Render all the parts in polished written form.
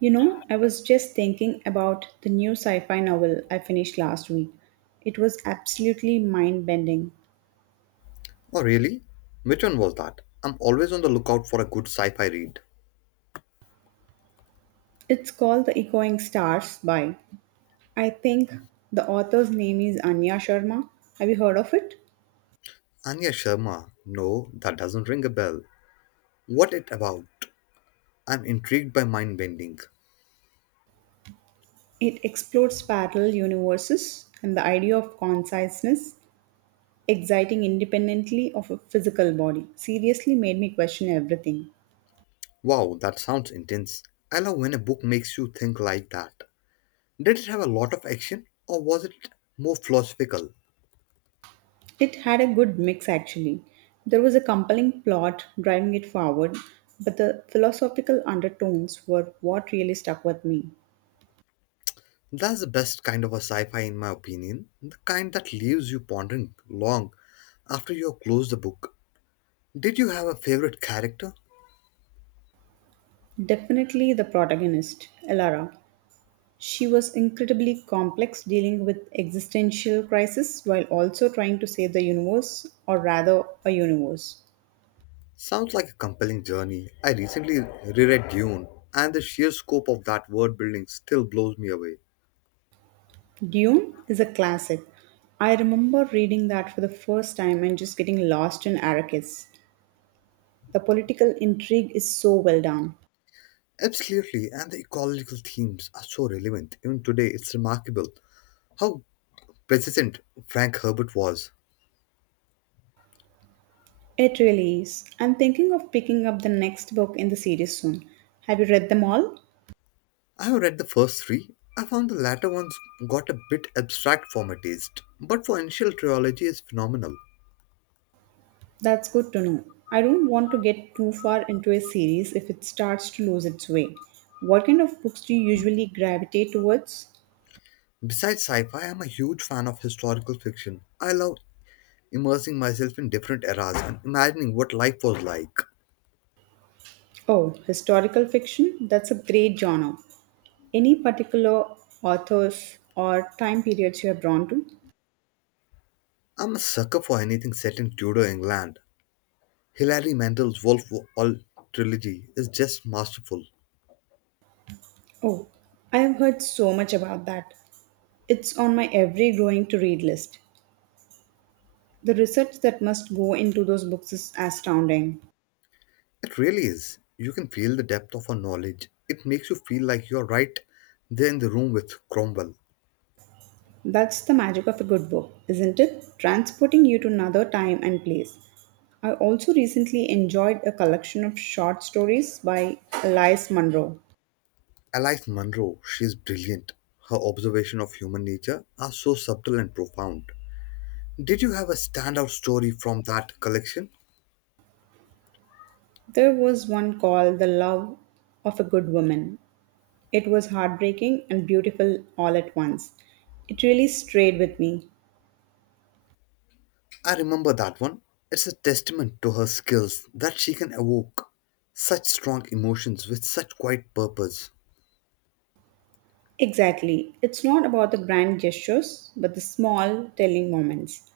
You know, I was just thinking about the new sci fi novel I finished last week. It was absolutely mind bending. Oh, really? Which one was that? I'm always on the lookout for a good sci fi read. It's called The Echoing Stars by, I think the author's name is Anya Sharma. Have you heard of it? Anya Sharma. No, that doesn't ring a bell. What it about? I'm intrigued by mind bending. It explores parallel universes and the idea of consciousness, exciting independently of a physical body. Seriously made me question everything. Wow, that sounds intense. I love when a book makes you think like that. Did it have a lot of action or was it more philosophical? It had a good mix actually. There was a compelling plot driving it forward, but the philosophical undertones were what really stuck with me. That's the best kind of a sci fi, in my opinion. The kind that leaves you pondering long after you have closed the book. Did you have a favorite character? Definitely the protagonist, Elara. She was incredibly complex, dealing with existential crisis while also trying to save the universe, or rather, a universe. Sounds like a compelling journey. I recently reread Dune, and the sheer scope of that world building still blows me away. Dune is a classic. I remember reading that for the first time and just getting lost in Arrakis. The political intrigue is so well done. Absolutely, and the ecological themes are so relevant. Even today, it's remarkable how persistent Frank Herbert was. It really is. I'm thinking of picking up the next book in the series soon. Have you read them all? I have read the first three. I found the latter ones got a bit abstract for my taste, but for initial trilogy is phenomenal. That's good to know. I don't want to get too far into a series if it starts to lose its way. What kind of books do you usually gravitate towards? Besides sci-fi, I'm a huge fan of historical fiction. I love immersing myself in different eras and imagining what life was like. Oh, historical fiction? That's a great genre. Any particular authors or time periods you are drawn to? I'm a sucker for anything set in Tudor England. Hilary Mantel's Wolf All trilogy is just masterful. Oh, I have heard so much about that. It's on my every growing to read list. The research that must go into those books is astounding. It really is. You can feel the depth of her knowledge. It makes you feel like you're right there in the room with Cromwell. That's the magic of a good book, isn't it? Transporting you to another time and place. I also recently enjoyed a collection of short stories by Elias Munro. Alice Munro, she's brilliant. Her observation of human nature are so subtle and profound. Did you have a standout story from that collection? There was one called The Love of a Good Woman. It was heartbreaking and beautiful all at once. It really stayed with me. I remember that one. It's a testament to her skills that she can evoke such strong emotions with such quiet purpose. Exactly. It's not about the grand gestures, but the small, telling moments.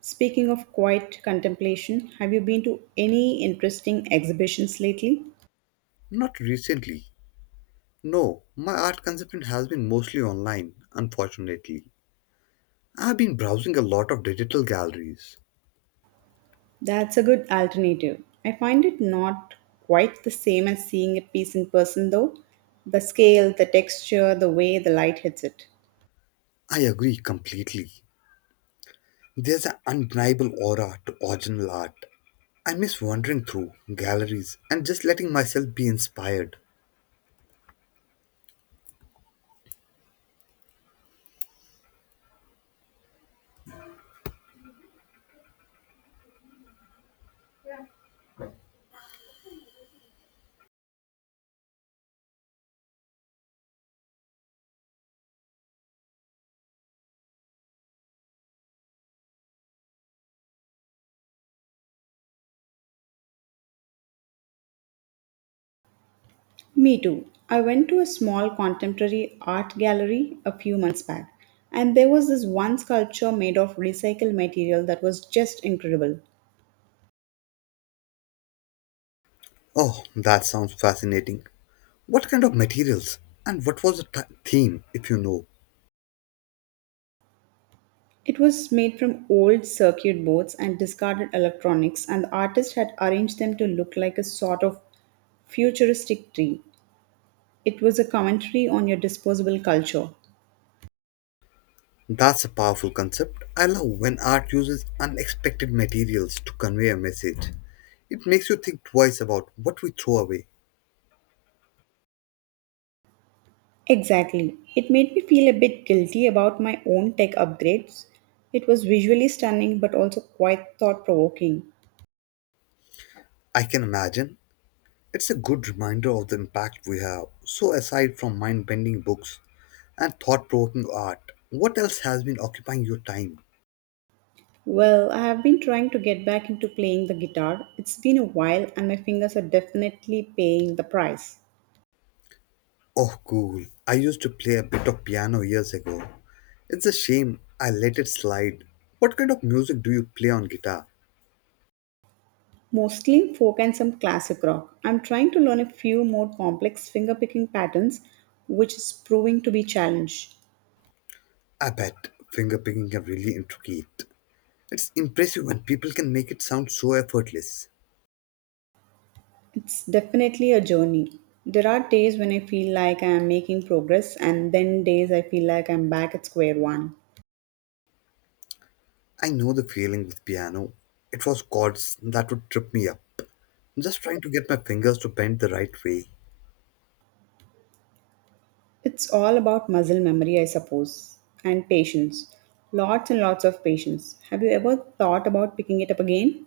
Speaking of quiet contemplation, have you been to any interesting exhibitions lately? Not recently. No, my art consumption has been mostly online, unfortunately. I've been browsing a lot of digital galleries. That's a good alternative. I find it not quite the same as seeing a piece in person, though. The scale, the texture, the way the light hits it. I agree completely. There's an undeniable aura to original art. I miss wandering through galleries and just letting myself be inspired. Me too. I went to a small contemporary art gallery a few months back, and there was this one sculpture made of recycled material that was just incredible. Oh, that sounds fascinating. What kind of materials and what was the theme, if you know? It was made from old circuit boards and discarded electronics, and the artist had arranged them to look like a sort of futuristic tree. It was a commentary on your disposable culture. That's a powerful concept. I love when art uses unexpected materials to convey a message. It makes you think twice about what we throw away. Exactly. It made me feel a bit guilty about my own tech upgrades. It was visually stunning but also quite thought provoking. I can imagine it's a good reminder of the impact we have. So, aside from mind bending books and thought provoking art, what else has been occupying your time? Well, I have been trying to get back into playing the guitar. It's been a while and my fingers are definitely paying the price. Oh, cool. I used to play a bit of piano years ago. It's a shame I let it slide. What kind of music do you play on guitar? Mostly folk and some classic rock. I'm trying to learn a few more complex fingerpicking patterns, which is proving to be challenge. I bet Fingerpicking can really intricate. It's impressive when people can make it sound so effortless. It's definitely a journey. There are days when I feel like I am making progress, and then days I feel like I'm back at square one. I know the feeling with piano. It was chords that would trip me up, just trying to get my fingers to bend the right way. It's all about muscle memory, I suppose, and patience. Lots and lots of patience. Have you ever thought about picking it up again?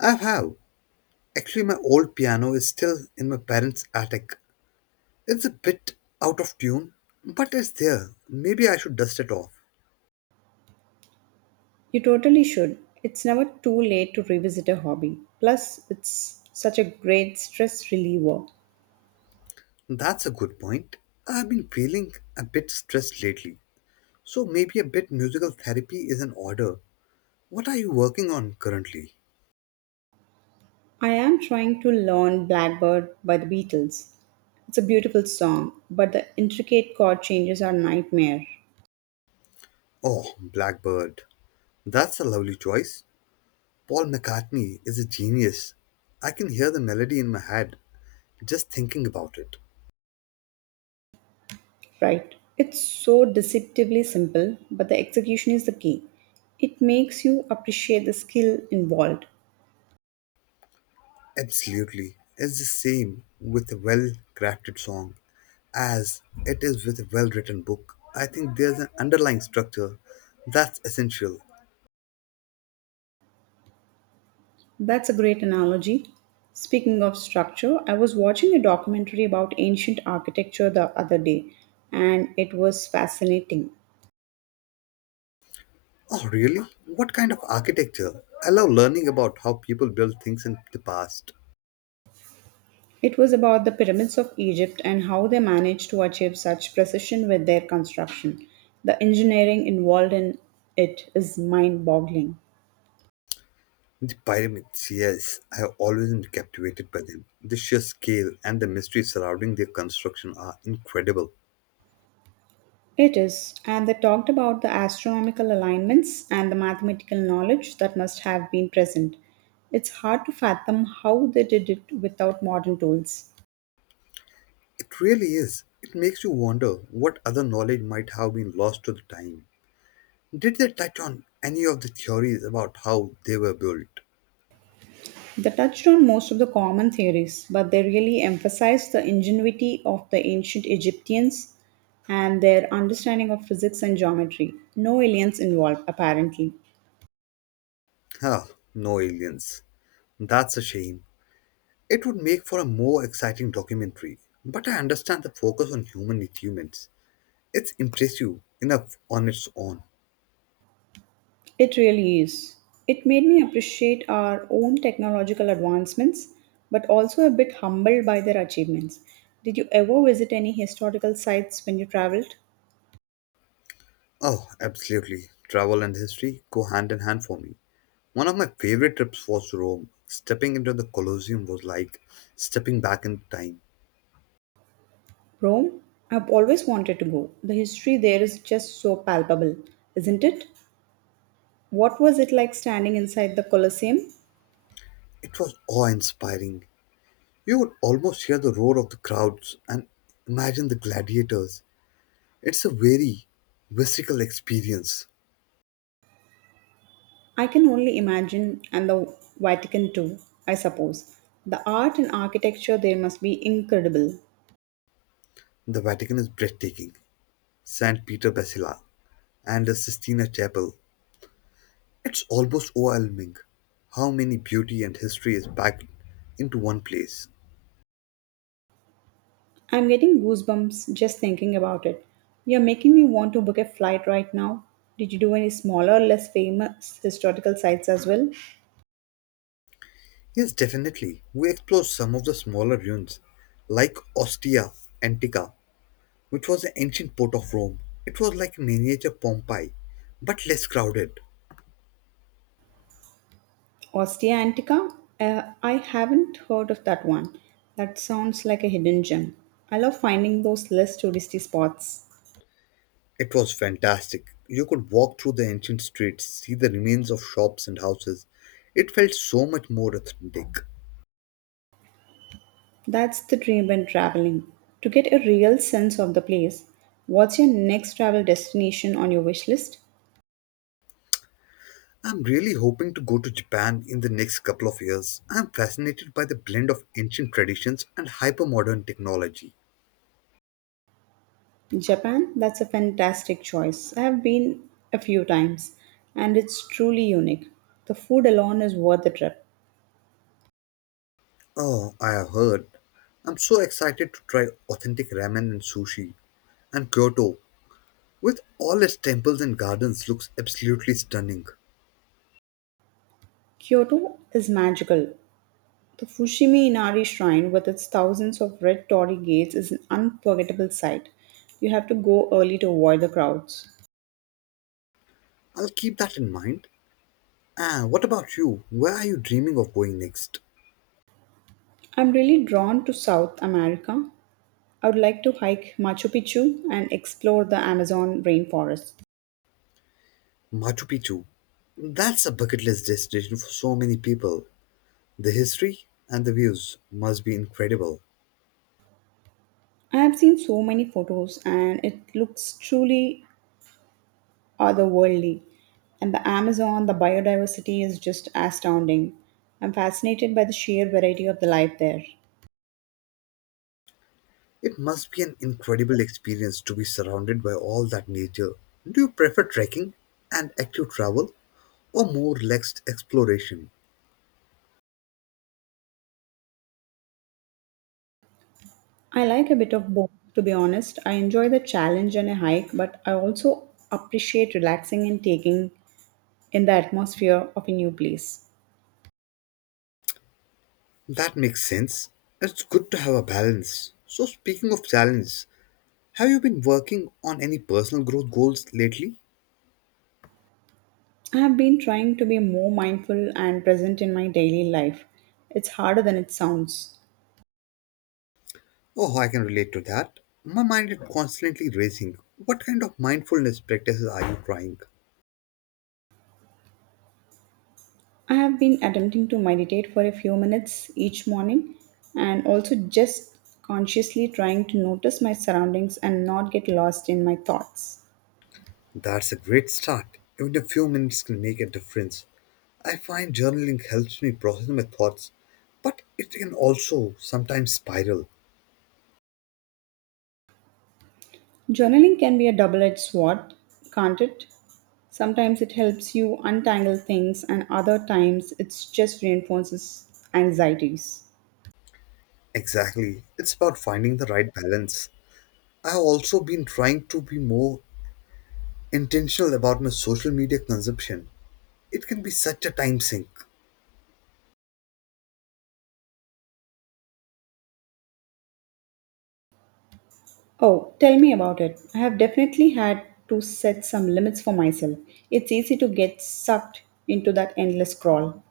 I have. Actually, my old piano is still in my parents' attic. It's a bit out of tune, but it's there. Maybe I should dust it off. You totally should. It's never too late to revisit a hobby. Plus, it's such a great stress reliever. That's a good point. I've been feeling a bit stressed lately, so maybe a bit musical therapy is in order. What are you working on currently? I am trying to learn Blackbird by the Beatles. It's a beautiful song, but the intricate chord changes are nightmare. Oh, Blackbird. That's a lovely choice. Paul McCartney is a genius. I can hear the melody in my head just thinking about it. Right. It's so deceptively simple, but the execution is the key. It makes you appreciate the skill involved. Absolutely. It's the same with a well crafted song as it is with a well written book. I think there's an underlying structure that's essential. That's a great analogy. Speaking of structure, I was watching a documentary about ancient architecture the other day, and it was fascinating. Oh, really? What kind of architecture? I love learning about how people built things in the past. It was about the pyramids of Egypt and how they managed to achieve such precision with their construction. The engineering involved in it is mind boggling. The pyramids, yes, I have always been captivated by them. The sheer scale and the mystery surrounding their construction are incredible. It is, and they talked about the astronomical alignments and the mathematical knowledge that must have been present. It's hard to fathom how they did it without modern tools. It really is. It makes you wonder what other knowledge might have been lost to the time. Did they touch on any of the theories about how they were built? They touched on most of the common theories, but they really emphasized the ingenuity of the ancient Egyptians and their understanding of physics and geometry. No aliens involved, apparently. Ah, no aliens. That's a shame. It would make for a more exciting documentary. But I understand the focus on human achievements. It's impressive enough on its own. It really is. It made me appreciate our own technological advancements, but also a bit humbled by their achievements. Did you ever visit any historical sites when you traveled? Oh, absolutely. Travel and history go hand in hand for me. One of my favorite trips was Rome. Stepping into the Colosseum was like stepping back in time. Rome? I've always wanted to go. The history there is just so palpable, isn't it? What was it like standing inside the Colosseum? It was awe inspiring. You could almost hear the roar of the crowds and imagine the gladiators. It's a very visceral experience. I can only imagine, and the Vatican too, I suppose. The art and architecture there must be incredible. The Vatican is breathtaking. St. Peter Basilica and the Sistina Chapel. It's almost overwhelming how many beauty and history is packed into one place. I'm getting goosebumps just thinking about it. You're making me want to book a flight right now. Did you do any smaller, or less famous historical sites as well? Yes, definitely. We explore some of the smaller ruins, like Ostia Antica, which was an ancient port of Rome. It was like miniature Pompeii, but less crowded. Ostia Antica? I haven't heard of that one. That sounds like a hidden gem. I love finding those less touristy spots. It was fantastic. You could walk through the ancient streets, see the remains of shops and houses. It felt so much more authentic. That's the dream when traveling. To get a real sense of the place, what's your next travel destination on your wish list? I'm really hoping to go to Japan in the next couple of years. I'm fascinated by the blend of ancient traditions and hypermodern technology. Japan, that's a fantastic choice. I have been a few times and it's truly unique. The food alone is worth the trip. Oh, I have heard. I'm so excited to try authentic ramen and sushi. And Kyoto, with all its temples and gardens, looks absolutely stunning. Kyoto is magical. The Fushimi Inari Shrine with its thousands of red torii gates is an unforgettable sight. You have to go early to avoid the crowds. I'll keep that in mind. Ah, what about you? Where are you dreaming of going next? I'm really drawn to South America. I would like to hike Machu Picchu and explore the Amazon rainforest. Machu Picchu. That's a bucket list destination for so many people. The history and the views must be incredible. I have seen so many photos and it looks truly otherworldly. And the Amazon, the biodiversity is just astounding. I'm fascinated by the sheer variety of the life there. It must be an incredible experience to be surrounded by all that nature. Do you prefer trekking and active travel or more relaxed exploration? I like a bit of both, to be honest. I enjoy the challenge and a hike, but I also appreciate relaxing and taking in the atmosphere of a new place. That makes sense. It's good to have a balance. So, speaking of challenge, have you been working on any personal growth goals lately? I have been trying to be more mindful and present in my daily life. It's harder than it sounds. Oh, I can relate to that. My mind is constantly racing. What kind of mindfulness practices are you trying? I have been attempting to meditate for a few minutes each morning and also just consciously trying to notice my surroundings and not get lost in my thoughts. That's a great start. Even a few minutes can make a difference. I find journaling helps me process my thoughts, but it can also sometimes spiral. Journaling can be a double edged sword, can't it? Sometimes it helps you untangle things, and other times it just reinforces anxieties. Exactly. It's about finding the right balance. I've also been trying to be more intentional about my social media consumption. It can be such a time sink. Oh, tell me about it. I have definitely had to set some limits for myself. It's easy to get sucked into that endless crawl.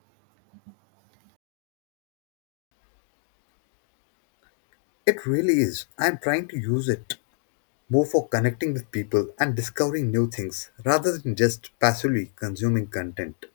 It really is. I'm trying to use it more for connecting with people and discovering new things rather than just passively consuming content.